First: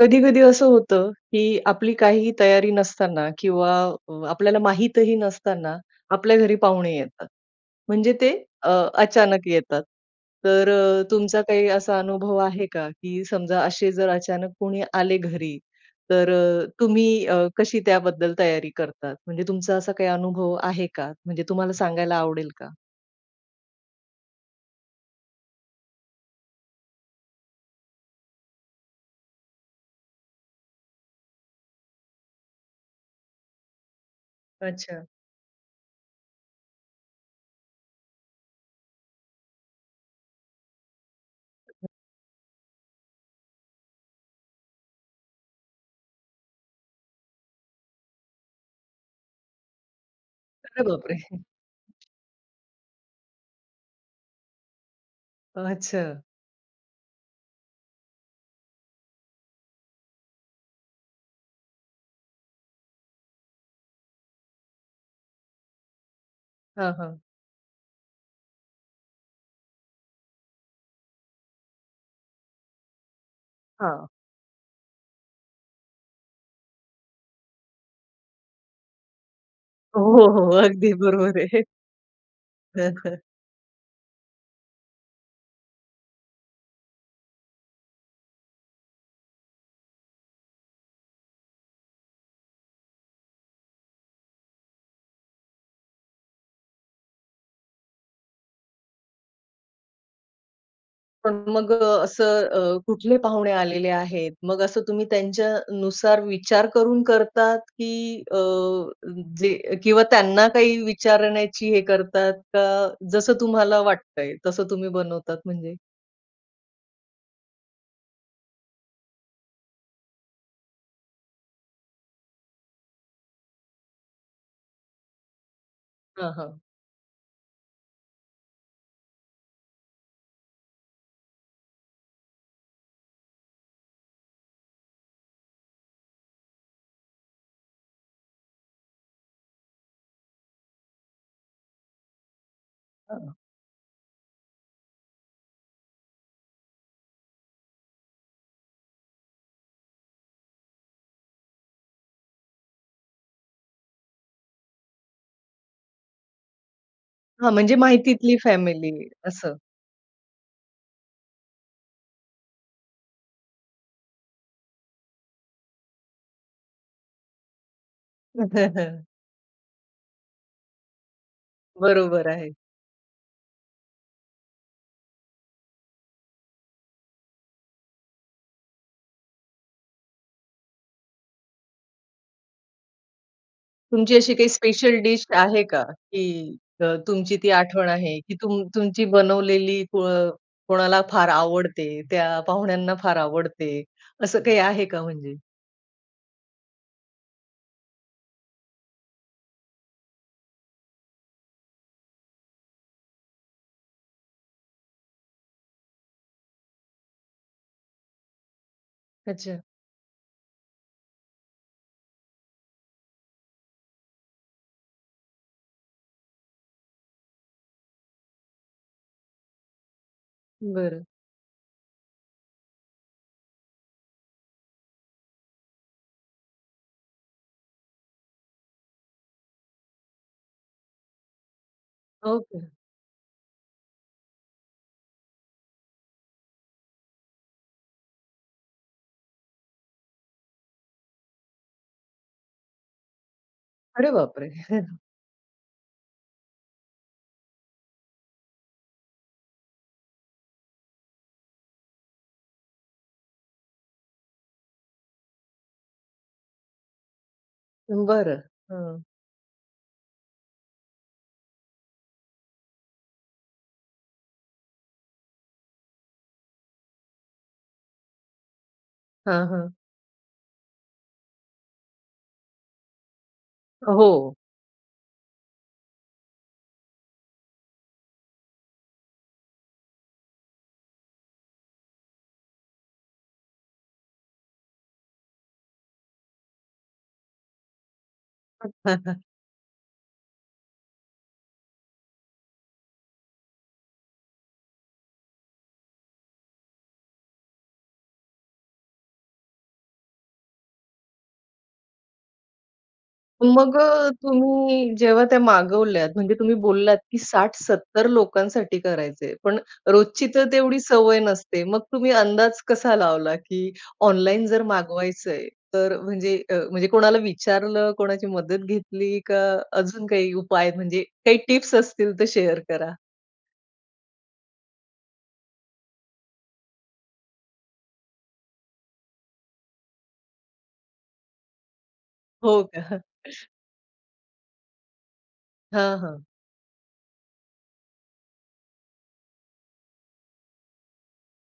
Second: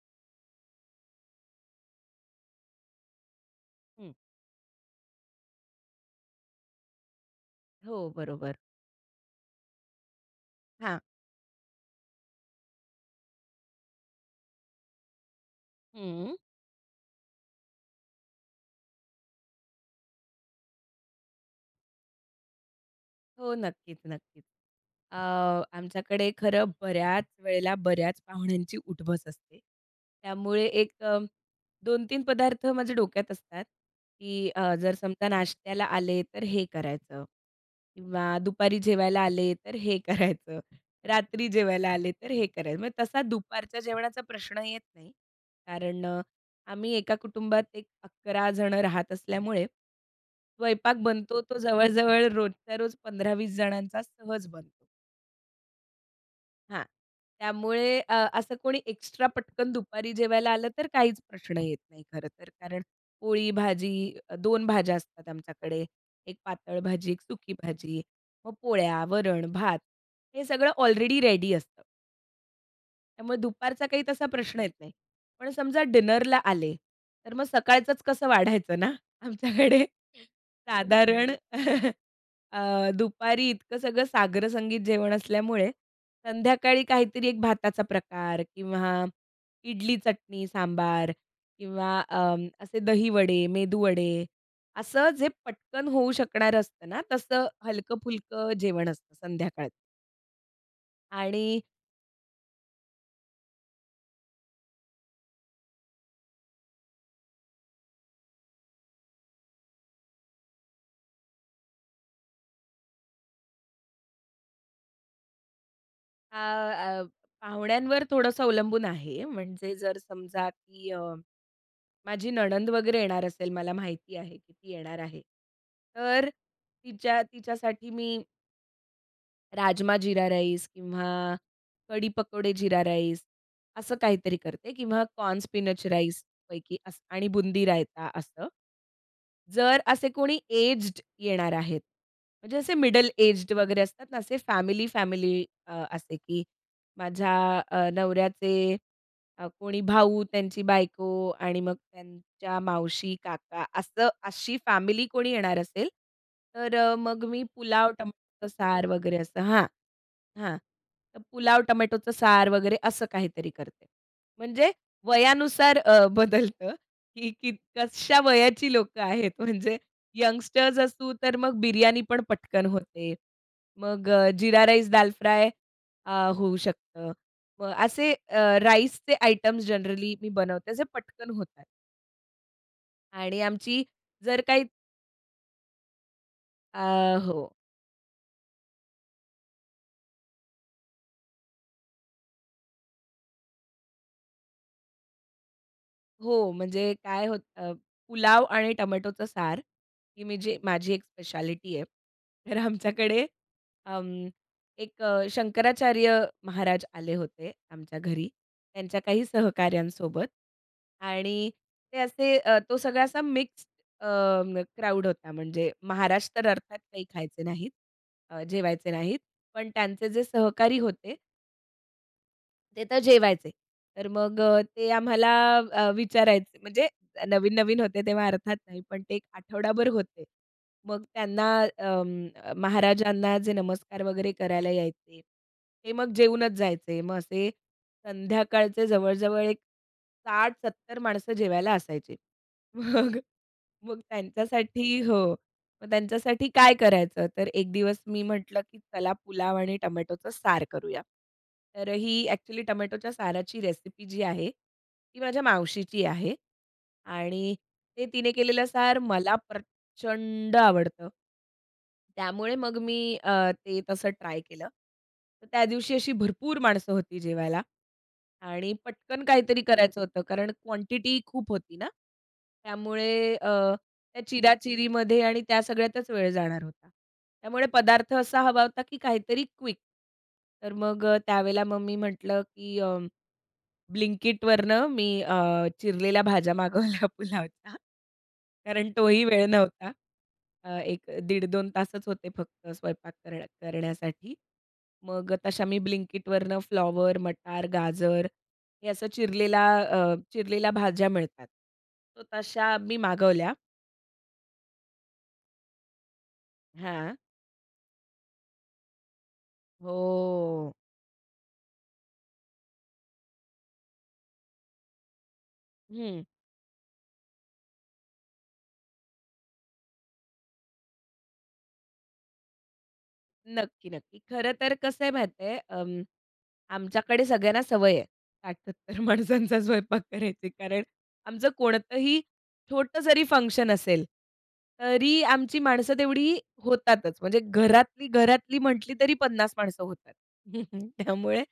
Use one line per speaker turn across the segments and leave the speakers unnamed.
कधी-कधी असं होतं की आपली काहीही तयारी नसताना किंवा
हं.
अ, आपल्याला माहितही नसताना आपल्या घरी पाहुणे येतात.
हो,
म्हणजे ते
बरोबर.
अ, अचानक येतात. तर
हां.
अ, तुमचा काही असा अनुभव आहे का? की समजा असे जर अचानक कोणी आले, घरीतर
हं.
अ, तुम्ही अ, कशी त्याबद्दल तयारी करतात? म्हणजे तुमचा असा काही अनुभव आहे का? म्हणजे तुम्हाला सांगायला आवडेल का?
हो, नक्कीच, नक्कीच. अ, आमच्याकडे खरं बऱ्याच वेळेला, बऱ्याच पाहुण्यांची, उठ-बस असते. त्यामुळे एक 2-3 पदार्थ माझ्या डोक्यात असतात की अ, जर
अच्छा.
समजा नाश्त्याला आले, तर हे करायचं किंवा दुपारी जेवायला आले, तर हे करायचं, रात्री जेवायला आले, तर हे करायचं. म्हणजे तसा दुपारच्या जेवणाचा प्रश्न येत नाही, कारण अ, आम्ही एका कुटुंबात एक 11 जण राहत असल्यामुळे,
अरे
स्वयंपाक
बापरे!
बनतो तो जवळ-जवळ रोजच्या रोज 15-20 जणांचा सहज बनतो.
अच्छा!
हां, त्यामुळे अ, असं कोणी एक्स्ट्रा पटकन दुपारी जेवायला आलं, तर काहीच प्रश्न येत नाही, खरं तर. कारण पोळी, भाजी, 2 भाज्या असतात आमच्याकडे, एक पातळ
हां,
भाजी, एक
हां.
सुकी भाजी. मग पोळ्या, वरण, भात हे सगळं ऑलरेडी रेडी असतं. मग दुपारचा काही
हां.
तसा प्रश्न येत नाही. पण समजा डिनरला आले, तर मग सकाळचंच कसं वाढायचं ना? आमच्याकडे
हो, हो. अगदी
साधारण
बरोबर आहे.
अ,
हं, हं.
दुपारी इतकं सगळं साग्रसंगीत जेवण असल्यामुळे, संध्याकाळी काहीतरी एक भाताचा प्रकार किंवा इडली-चटणी, सांबार किंवा अ, असे दहीवडे, मेदूवडे असं जे पटकन होऊ शकणारं असतं ना, तसं हलकं-फुलक जेवण असतं संध्याकाळचं.
पण
आणि
मग अ, असं अ, कुठले पाहुणे आलेले आहेत? मग असं तुम्ही त्यांच्यानुसार विचार करून करतात की अ, जे अ, किंवा त्यांना काही विचारण्याची हे करतात का? जसं तुम्हाला वाटतंय तसं तुम्ही बनवतात म्हणजे?
अ, अ, पाहुण्यांवर थोडंसं अवलंबून आहे. म्हणजे जर समजा की अ, माझी नणंद वगैरे येणार असेल, मला माहिती आहे की ती येणार आहे, तर
हां, हां.
तिच्या तिच्यासाठी मी राजमा जीरा राईस किंवा कढी पकोडे जीरा राईस असं काहीतरी करते किंवा कॉर्न स्पिनच राईस पैकी असं आणि बुंदी-रायता असं. जर असे कोणी एज्ड येणार आहेत. म्हणजे असे मिडल
हां.
एज्ड वगैरे असतात ना, असे फॅमिली-फॅमिली अ, असे, की माझ्या अ, नवऱ्याचे अ, कोणी भाऊ, त्यांची बायको आणि मग त्यांच्या मावशी, काका असं अशी फॅमिली कोणी येणार असेल, तर अ, मग मी
हां, म्हणजे
पुलाव,
माहितीतली
टोमॅटोच सार
फॅमिली,
वगैरे असं
असं.
हां, हां. तर पुलाव टोमॅटोचं सार वगैरे असं काहीतरी करते. म्हणजे वयानुसार अ, बदलतं की की कशा वयाची लोकं आहेत म्हणजे यंगस्टर्स असू, तर मग बिर्याणी पण
बरोबर आहे.
पटकन होते. मग अ, जीरा राईस, दाल फ्राय अ, होऊ शकतं. मग असे अ, राईसचे आयटम्स जनरली मी बनवते. अ, जे पटकन होतात. आणि आमची
तुमची अशी
जर
काही
काही
स्पेशल डिश आहे का, की त
अ,
तुमची ती
हो.
आठवण आहे? की तुम तुमची बनवलेली कोअ कोणाला फार आवडते, त्या पाहुण्यांना फार आवडते, असं काही आहे का म्हणजे?
हो. म्हणजे काय होतं अ, पुलाव आणि टोमॅटोचं सार. ही मी जे माझी एक स्पेशालिटी आहे. तर आमच्याकडे अं, एक अ, शंकराचार्य महाराज आले होते आमच्या घरी, त्यांच्या काही
अच्छा.
सहकाऱ्यांसोबत. आणि ते असे अ, तो सगळा असा मिक्स्ड अ, मग क्राउड होता. म्हणजे महाराज तर अर्थात काही खायचे नाहीत अ, जेवायचे नाहीत. पण त्यांचे जे सहकारी
बरं.
होते ते तर जेवायचे. तर मग अ, ते आम्हाला अ, विचारायचे. म्हणजे नवीन-नवीन होते तेव्हा अर्थात नाही पण ते 1 आठवडाभर होते. मग त्यांना अं, अ,
ओके.
महाराजांना जे नमस्कार वगैरे करायला यायचे ते मग जेवूनच जायचे. मग असे संध्याकाळचे जवळजवळ एक 60-70 माणसं जेवायला असायचे. मग, मग
अरे बापरे! हं, हं.
त्यांच्यासाठी हो, मग त्यांच्यासाठी काय करायचं. तर 1 दिवस मी म्हटलं, की "चला पुलाव आणि टोमॅटोचं सार करूया." तर ही एक्चुअली टोमॅटोच्या साराची रेसिपी जी आहे, ती माझ्या मावशीची आहे आणि ते तिने
बरं.
केलेलं सार
हां.
मला प्रचंड आवडतं. त्यामुळे मग मी अ, ते तसं ट्राय केलं. तर त्या दिवशी अशी भरपूर माणसं होती जेवायला. आणि पटकन
हां,
काहीतरी
हां.
करायचं होतं कारण क्वांटिटी खूप होती ना, त्यामुळे अ, त्या
अहो.
चिरा-चिरीमध्ये आणि त्या सगळ्यातच वेळ जाणार होता. त्यामुळे पदार्थ असा हवा होता, की काहीतरी क्विक. तर मग अ, त्यावेळेला मग मी म्हटलं, की "अं, ब्लिंकइटवरनं मी अ, चिरलेल्या भाज्या मागवल्या पुलावचा. कारण तोही वेळ नव्हता. अ, 1 दीड 2 तासच होते फक्त स्वयंपाक कर करण्यासाठी. मग अ, तशा मी ब्लिंकइटवरनं फ्लॉवर, मटार, गाजर हे असं चिरलेला अ, चिरलेल्या भाज्या मिळतात. तर तशा मी मागवल्या.
मग अ, तुम्ही जेव्हा त्या मागवल्यात. म्हणजे तुम्ही बोललात,
हां.
की 60-70 लोकांसाठी करायचंय. पण रोजची तर
हो.
तेवढी सवय नसते. मग तुम्ही अंदाज कसा लावला, की ऑनलाईन जर मागवायचंय तर
हं.
म्हणजे अ, म्हणजे कोणाला विचारलं? कोणाची मदत घेतली? का अजून काही उपाय? म्हणजे काही टिप्स असतील तर शेअर करा?
नक्की, नक्की. खरं तर कसं आहे माहिती आहे, अम, आमच्याकडे सगळ्यांना सवय आहे, 60-70 माणसांचा स्वयंपाक करायची. कारण आमचं कोणतंही
हो का?
छोटं जरी फंक्शन असेल, तरी आमची माणसं
हां, हां.
तेवढी होतातच. म्हणजे घरातली, घरातली म्हटली, तरी 50 माणसं होतात. त्यामुळे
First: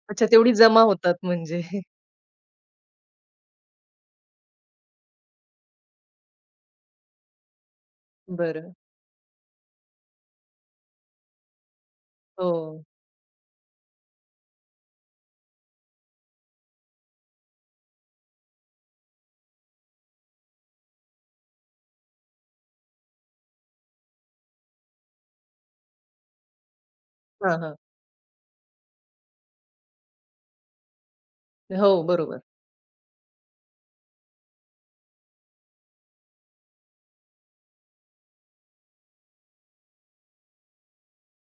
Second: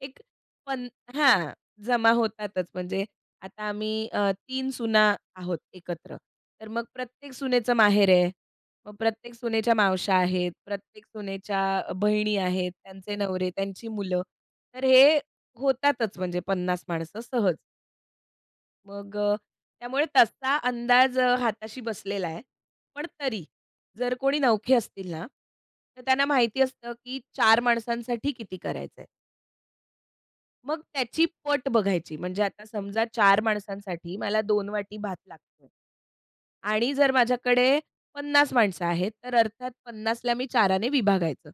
एक
अच्छा. तेवढी जमा
पन
होतात
हां,
म्हणजे.
जमा होतातच. म्हणजे आता आम्ही अ, 3 सुना आहोत एकत्र, तर मग प्रत्येक सुनेचं माहेर आहे.
बरं.
मग प्रत्येक सुनेच्या मावश्या आहेत, प्रत्येक सुनेच्या अ, बहिणी आहेत,
हो.
त्यांचे नवरे, त्यांची मुलं, तर हे होतातच, म्हणजे 50 माणसं सहज. मग अ, त्यामुळे तसा अंदाज अ, हाताशी बसलेला आहे. पण तरी जर कोणी नवखे असतील ना, तर त्यांना माहिती असतं, की 4
हां, हां.
माणसांसाठी किती करायचंय? मग त्याची पट
अ, हो,
बघायची,
बरोबर.
म्हणजे आता समजा 4 माणसांसाठी मला 2 वाटी भात लागतोय आणि जर माझ्याकडे 50 माणसं आहेत, तर अर्थात 50 ला मी 4 ने विभागायचं.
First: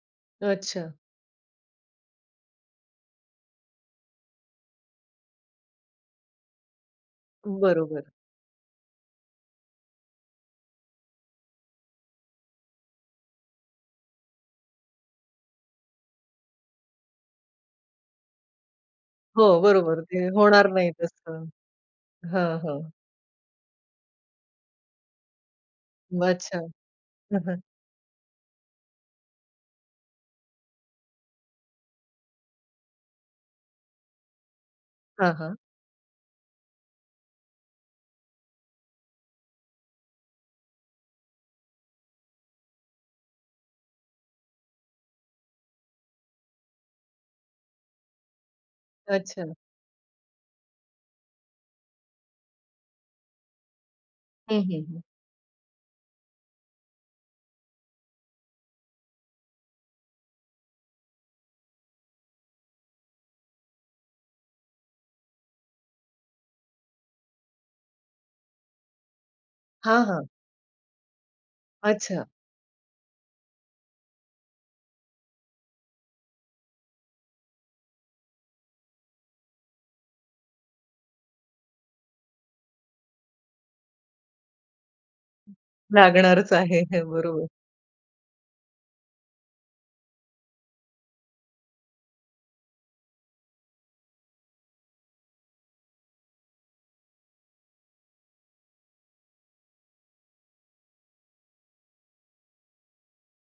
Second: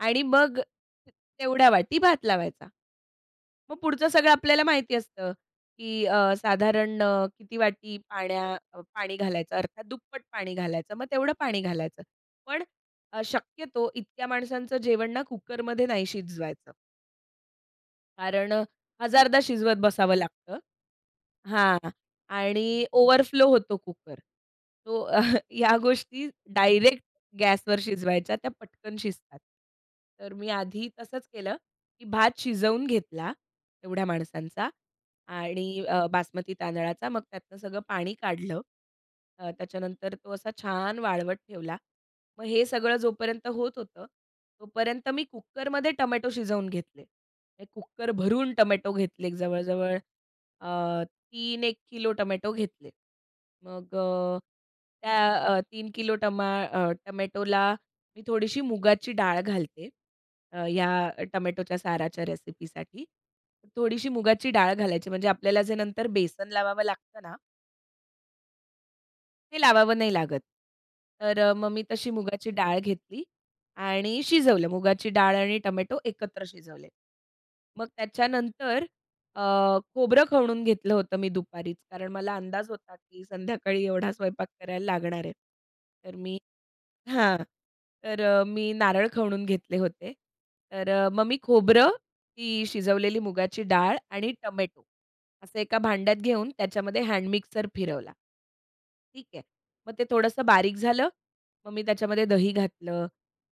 आणि मग,
अच्छा.
तेवढ्या वाटी भात लावायचा. मग पुढचं सगळं आपल्याला माहिती असतं की अ, साधारण अ, किती वाटी
बरोबर.
पाण्या पाणी घालायचं अर्थात दुप्पट पाणी घालायचं. मग तेवढं पाणी घालायचं. पण अ, शक्यतो इतक्या माणसांचं जेवण ना कुकरमध्ये नाही शिजवायचं. कारण अ, हजारदा
हो.
शिजवत
बरोबर
बसावं
ते
लागतं.
होणार नाही तसं.
हां.
हां, हां.
आणि ओव्हरफ्लो होतो कुकर तो, या गोष्टी
अच्छा.
डायरेक्ट
हं, हं.
गॅसवर शिजवायच्या त्या पटकन शिजतात. तर मी आधी तसंच केलं. की भात शिजवून घेतला. एवढ्या माणसांचा
हां, हां.
आणि अ, बासमती तांदळाचा मग त्यातनं सगळं पाणी काढलं. अ, त्याच्यानंतर तो असा छान वाळवट ठेवला. मग हे सगळं जोपर्यंत होत होतं, तोपर्यंत मी कुकरमध्ये टोमॅटो शिजवून घेतले. ते कुकरभरून टोमॅटो घेतले
अच्छा.
जवळ-जवळ अ, 3 एक किलो टोमॅटो घेतले. मग अ,
हं, हं. हं.
त्या, 3 किलो टमा अ, टोमॅटोला मी थोडीशी मुगाची डाळ घालते. अ, ह्या टोमॅटोच्या साराच्या रेसिपीसाठी. थोडीशी मुगाची डाळ घालायची म्हणजे आपल्याला जे नंतर बेसन लावावं लागतं ना हे लावावं
हां,
नाही
हां.
लागत. तर अ, मग मी तशी
अच्छा.
मुगाची डाळ घेतली आणि शिजवलं. मुगाची डाळ आणि टोमॅटो एकत्र शिजवले. मग त्याच्यानंतर अ, खोबरं खवणून घेतलं होतं मी दुपारीच, कारण मला अंदाज होता की संध्याकाळी एवढा स्वयंपाक करायला लागणार आहे. तर मी
लागणारच आहे.
हां,
बरोबर.
तर अ, मी नारळ खवणून घेतले होते. तर अ, मग मी खोबरं, ती शिजवलेली मुगाची डाळ आणि टोमॅटो, असं एका भांड्यात घेऊन त्याच्यामध्ये हॅडमिक्सर फिरवला ठीक आहे. मग ते थोडंसं बारीक झालं. मग मी त्याच्यामध्ये दही घातलं,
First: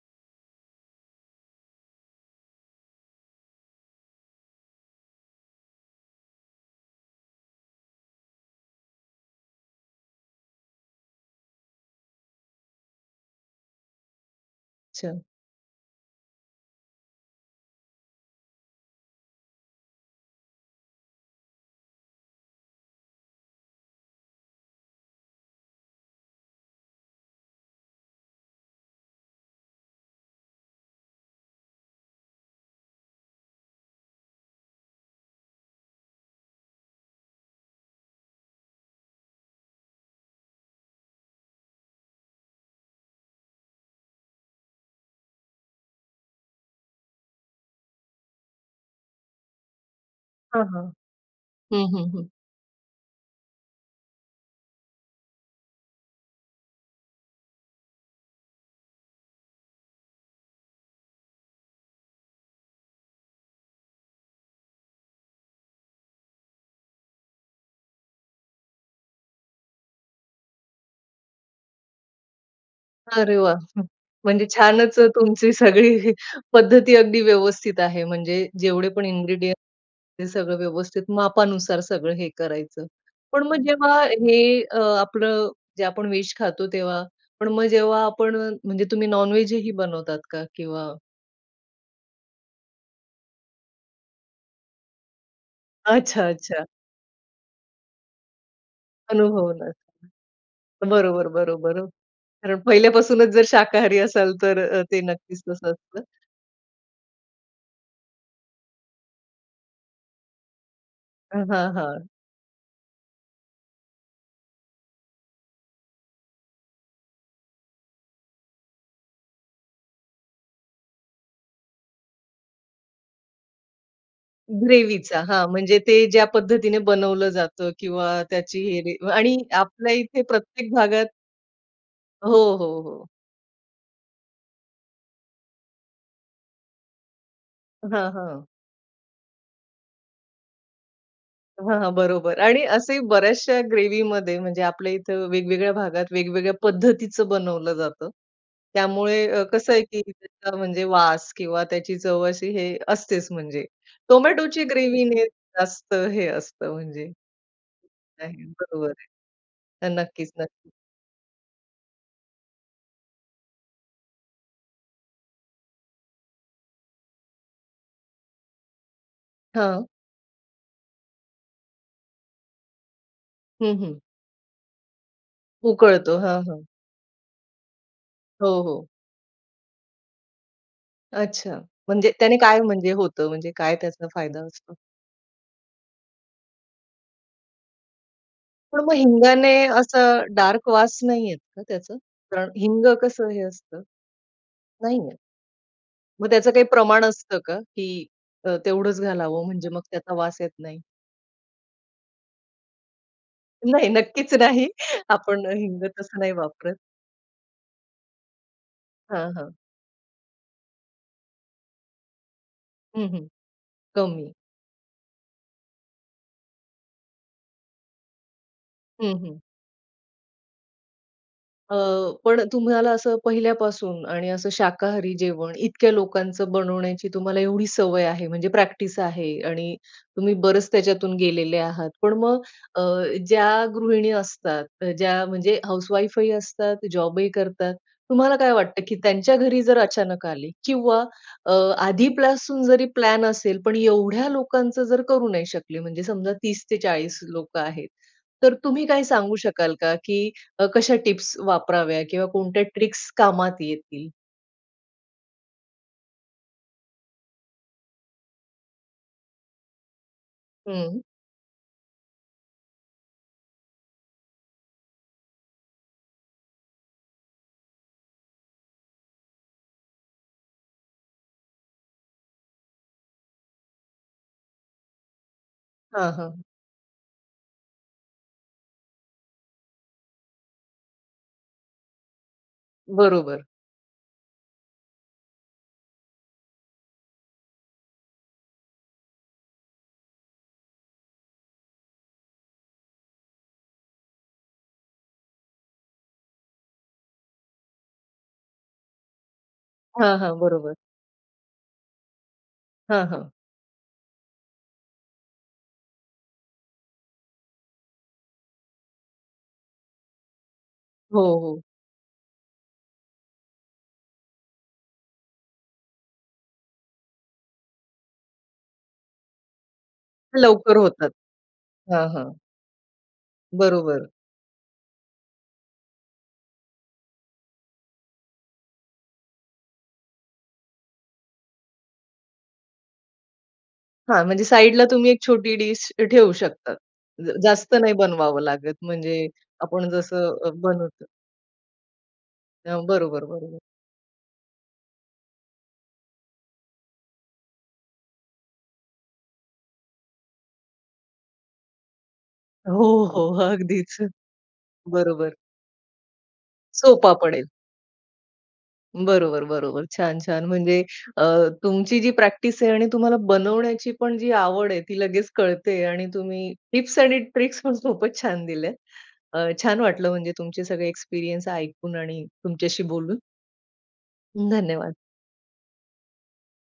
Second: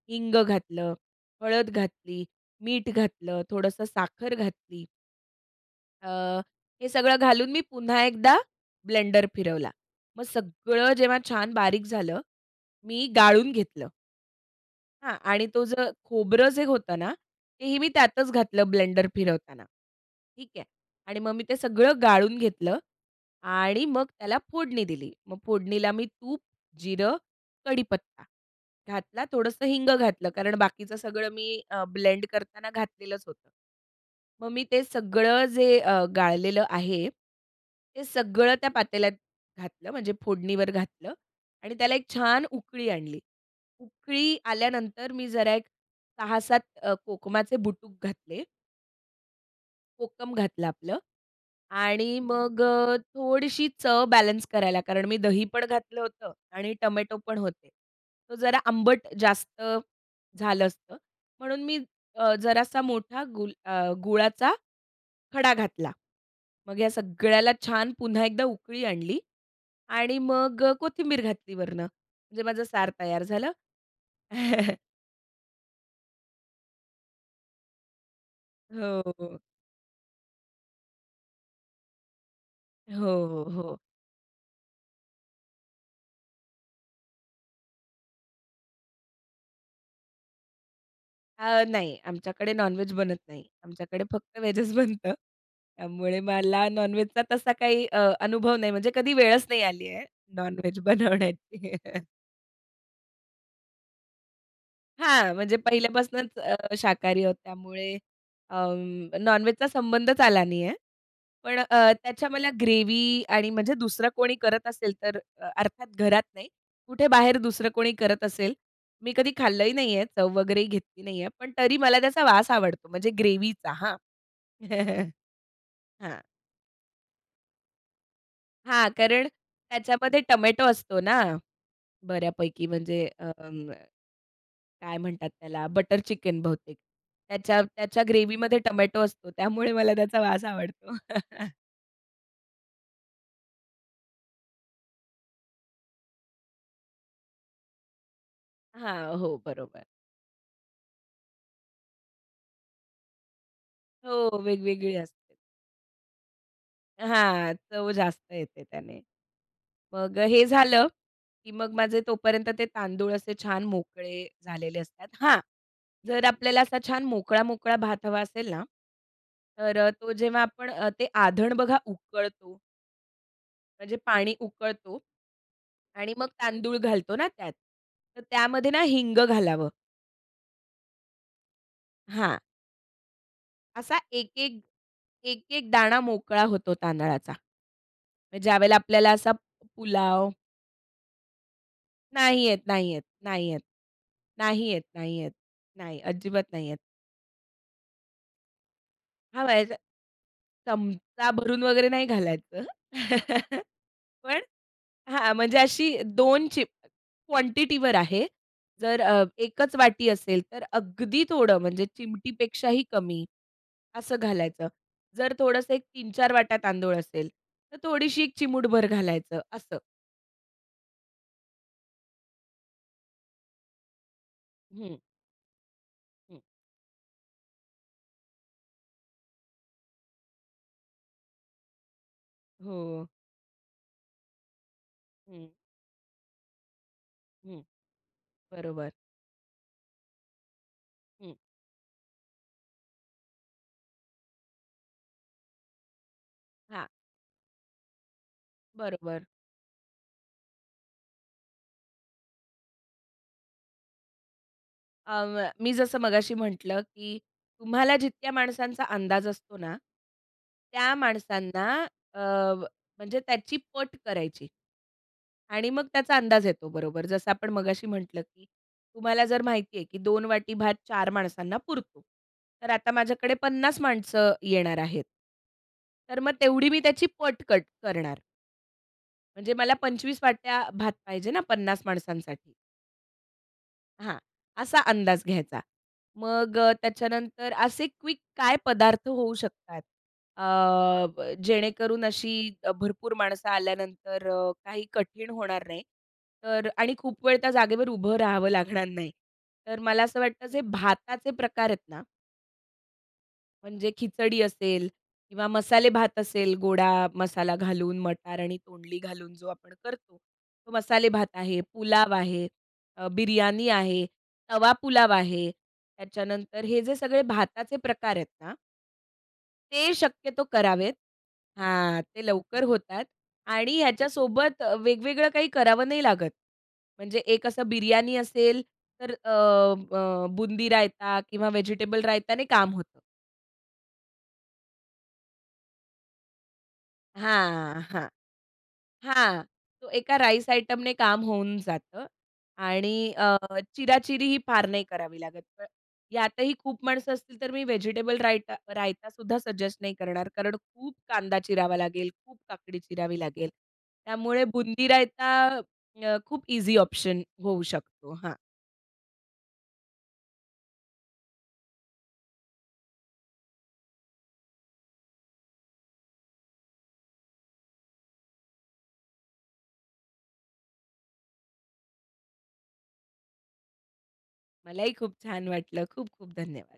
हिंग घातलं, हळद घातली, मीठ घातलं, थोडंसं साखर घातली. अ, हे सगळं घालून मी पुन्हा एकदा ब्लेंडर फिरवला. मग सगळं जेव्हा छान बारीक झालं, मी गाळून घेतलं हां?
अच्छा.
आणि तो ज खोबरं जे होत ना, तेही मी त्यातच घातलं ब्लेंडर फिरवताना, ठीक आहे? आणि मग मी ते सगळं गाळून घेतलं आणि मग त्याला फोडणी दिली. मग फोडणीला मी तूप, जिरं, कढीपत्ता घातला, थोडंसं हिंग घातलं कारण बाकीचं सगळं मी अ, ब्लेंड कराना घातलेलंच होतं. मग मी ते सगळं जे अ, गाळलेलं आहे, ते सगळं त्या पातेल्यात घातलं, म्हणजे फोडणीवर घातलं आणि त्याला एक छान उकळी आणली. उकळी आल्यानंतर, मी जरा एक 6-7 अ, कोकमाचे बुटुक घातले. कोकम
हां,
घातलं
हां.
आपलं.
हं, हं,
आणि
हं.
मग अ, थोडीशी चव बॅलन्स करायला, कारण मी दही पण घातलं होतं आणि टोमॅटो पण होते. तो जरा आंबट जास्त झालं असतं. म्हणून मी अ, जरासा मोठा गुल अ, गुळाचा खडा घातला. मग ह्या सगळ्याला छान पुन्हा एकदा उकळी आणली आणि मग अ, कोथिंबीर घातली वरुन. म्हणजे माझं सार तयार
अरे
झालं.
वाह! हं. म्हणजे छानच अ, तुमची सगळी पद्धती अगदी व्यवस्थित आहे. म्हणजे जेवढे
हो,
पण
हो.
इन्ग्रीडिएंट्स हे सगळं व्यवस्थित मापानुसार सगळं हे करायचं.
हो, हो,
पण मग
हो.
जेव्हा हे अ, आपलं, जे आपण व्हेज खातो तेव्हा पण मग जेव्हा आपण अ, म्हणजे तुम्ही नॉन-व्हेजही बनवतात का? किंवा
अ, नाही आमच्याकडे नॉन-व्हेज बनत नाही. आमच्याकडे फक्त व्हेजच बनतं. त्यामुळे
अच्छा, अच्छा.
मला नॉन-व्हेज बोलणे तसा काही अ अनुभव नाही. म्हणजे कधी वेळच नाही
अनुभवलात.
आली आहे, नॉन-व्हेज
बरोबर,
बनवण्याची.
बरोबर. अ, कारण पहिल्यापासूनच जर शाकाहारी असाल तर अ, ते
हां.
नक्कीच
म्हणजे
तसं असतं.
पहिल्यापासुनच अ, शाकाहारी आहोत. त्यामुळे अं, नॉन-व्हेजचा संबंधच आला नाही आहे.
अ,
पण
हां,
अ,
हां.
त्याच्या मला ग्रेव्ही आणि म्हणजे दुसरं कोणी करत असेल, तर अर्थात घरात नाही. कुठे बाहेर दुसरं कोणी करत असेल, मी कधी खाल्लंही नाही आहे, चव वगैरेही घेतली नाही आहे. पण तरी मला त्याचा वास आवडतो, म्हणजे ग्रेव्हीचा हां.
ग्रेव्हीचा. हां, म्हणजे ते
हां.
ज्या पद्धतीने बनवलं जातं किंवा त्याची हे
हां.
रे
कारण
आणि आपल्या
त्याच्यामध्ये
इथे
टोमॅटो
प्रत्येक
असतो
भागात
ना,
हो,
बऱ्यापैकी
हो,
म्हणजे
हो.
अ अं, काय म्हणतात त्याला बटर चिकन बहुतेक. त्याच्या त्याच्या
हां, हं.
ग्रेव्हीमध्ये टोमॅटो असतो. त्यामुळे मला त्याचा वास आवडतो.
हां, हां. बरोबर, आणि असेही बऱ्याचशा ग्रेव्हीमध्ये म्हणजे आपल्या इथं वेगवेगळ्या भागात, वेगवेगळ्या पद्धतीचं बनवलं जातं.
हां,
त्यामुळे
हो.
अ, कसं आहे,
बरोबर.
की त्याचा म्हणजे वास किंवा त्याची चव अशी हे असतेच म्हणजे.
हो,
टोमॅटोची
वेगवेगळी
ग्रेव्हीने
असते.
जास्त हे असतं म्हणजे.
हां, चव जास्त
नाही,
येते
बरोबर
त्याने.
आहे. तर
मग
नक्कीच,
हे
नक्कीच.
झालं, की मग माझे तोपर्यंत ते तांदूळ असे छान मोकळे झालेले असतात. हां, जर आपल्याला असा छान मोकळा-मोकळा भात हवा असेल ना, तर
हं.
अ, तो जेव्हा आपण ते आधण बघा उकळतो
हं,
म्हणजे
हं.
पाणी उकळतो आणि
उकळतो.
मग
हां, हां.
तांदूळ घालतो ना त्यात, तर
हो,
त्यामध्ये ना
हो.
हिंग घालावं.
अच्छा. म्हणजे त्याने
हां.
काय म्हणजे होतं म्हणजे काय
असा
त्याचा
एक,
फायदा
एक
असतो?
एक, एक दाणा मोकळा होतो तांदळाचा. म्हणजे ज्यावेळेला
पण मग
आपल्याला असा
हिंगाने
पुलाव
असं डार्क वास नाही येत का त्याचं,
नाही
कारण
येत,
हिंग
नाही येत,
कसं हे
नाही येत,
असतं?
नाही येत,
नाही येत.
नाही येत, नाही.
मग
अजिबात
त्याचं काही
नाही येत.
प्रमाण असतं का की अ, तेवढंच
हां
घालावं म्हणजे
[unintelligible]
मग त्याचा वास येत नाही?
चमचा भरून वगैरे नाही घालायचं.
नाही, नक्कीच
पण
नाही,
हां,
आपण अ,
म्हणजे
हिंग
अशी
तसं नाही
2
वापरत.
चिमु क्वॉन्टिटीवर आहे. जर अ,
हां, हां.
एकच वाटी असेल तर, अगदी थोडं म्हणजे चिमटीपेक्षाही
हं,
कमी
हं.
असं
कमी.
घालायचं. जर थोडंसं एक 3-4 वाटया तांदूळ असेल, तर थोडीशी एक चिमूटभर
हं, हं.
घालायचं असं.
अ, पण तुम्हाला असं पहिल्यापासून आणि असं
हं.
शाकाहारी जेवण इतक्या
हं.
लोकांचं बनवण्याची तुम्हाला एवढी सवय आहे, म्हणजे प्रॅक्टिस आहे, आणि तुम्ही बरेच त्याच्यातून गेलेले आहात. पण मग अ,
हो.
ज्या गृहिणी असतात, ज्या
हं.
म्हणजे हाउस वाईफही असतात, जॉबही
हं.
करतात, तुम्हाला काय वाटतं
बरोबर.
की त्यांच्या घरी जर अचानक आले किंवा
हं.
अ, आधीपासून जरी प्लॅन असेल, पण एवढ्या लोकांचं जर करू नाही शकले, म्हणजे समजा तीस ते
हां.
चाळीस लोकं आहेत, तर तुम्ही काय
बरोबर.
सांगू शकाल का, की कशा टिप्स वापराव्या किंवा कोणत्या ट्रिक्स कामात येतील?
अं, व्य मी जसं मगाशी म्हटलं, की तुम्हाला जितक्या माणसांचा अंदाज असतो ना, त्या
हं.
माणसांना अ, व म्हणजे त्याची पट करायची. आणि मग त्याचा अंदाज येतो बरोबर, जसं आपण मगाशी म्हटलं, की तुम्हाला जर माहिती आहे, की 2 वाटी भात 4 माणसांना पुरतो. तर आता माझ्याकडे 50 माणसं येणार आहेत.
हां,
तर मग
हां.
तेवढी मी त्याची पट कट करणार. म्हणजे मला 25 वाट्या भात पाहिजे ना 50 माणसांसाठी.
बरोबर.
हां. असा अंदाज घ्यायचा. मग अ, त्याच्यानंतर असे क्विक काय पदार्थ होऊ शकतात? अ, ब, जेणेकरून अशी भरपूर माणसं आल्यानंतर अ, काही कठीण होणार नाही. तर आणि खूप वेळ त्या जागेवर उभं राहावं लागणार नाही. तर मला
हां,
असं
हां.
वाटतं जे
बरोबर.
भाताचे प्रकार आहेत ना?
हां, हां.
म्हणजे खिचडी असेल किंवा मसाले भात असेल, गोडा मसाला घालून मटार आणि तोंडली घालून जो आपण करतो. तो मसाले
हो,
भात आहे,
हो.
पुलाव आहे, अ, बिर्याणी आहे, तवा पुलाव आहे. त्याच्यानंतर हे जे सगळे भाताचे प्रकार आहेत ना ते शक्यतो
लवकर
करावेत
होतात.
हां.
हां,
ते
हां.
लवकर होतात. आणि
बरोबर.
ह्याच्यासोबत अ, वेगवेगळं काही करावं नाही लागत. म्हणजे एक असं बिर्याणी असेल, तर अ, अ, बुंदी रायता किंवा व्हेजिटेबल रायताने काम होतं.
हां. म्हणजे साइडला तुम्ही एक छोटी डिश ठेवू शकता. ज जास्त
हां, हां,
नाही
हां,
बनवावं लागत म्हणजे
हां.
आपण
तो एका
जसं
राईस
अ,
आयटमने
बनवतो.
काम होऊन जातं.
अ,
आणि
बरोबर.
अ,
बरोबर.
चिराचिरी ही फार नाही करावी लागत. पण यातही खूप माणसं असतील, तर मी व्हेजिटेबल रायता रायता सुद्धा सजेस्ट नाही करणार. कारण खूप कांदा चिरावा लागेल, खूप काकडी
हो,
चिरावी
हो.
लागेल.
अगदीच.
त्यामुळे बुंदी रायता
बरोबर.
अ, खूप ईझी
सोपा
ऑप्शन
पडेल.
होऊ शकतो हां.
बरोबर, बरोबर. छान, छान. म्हणजे अ, तुमची जी प्रॅक्टिस आहे आणि तुम्हाला बनवण्याची पण जी आवड आहे ती लगेच कळते आणि तुम्ही टिप्स आणि ट्रिक्सपण खूपच छान दिलेत. अ, छान वाटलं म्हणजे तुमचे सगळे एक्सपिरियन्स ऐकून आणि तुमच्याशी बोलून.
मलाही
धन्यवाद.
खूप छान वाटलं. खूप खूप धन्यवाद.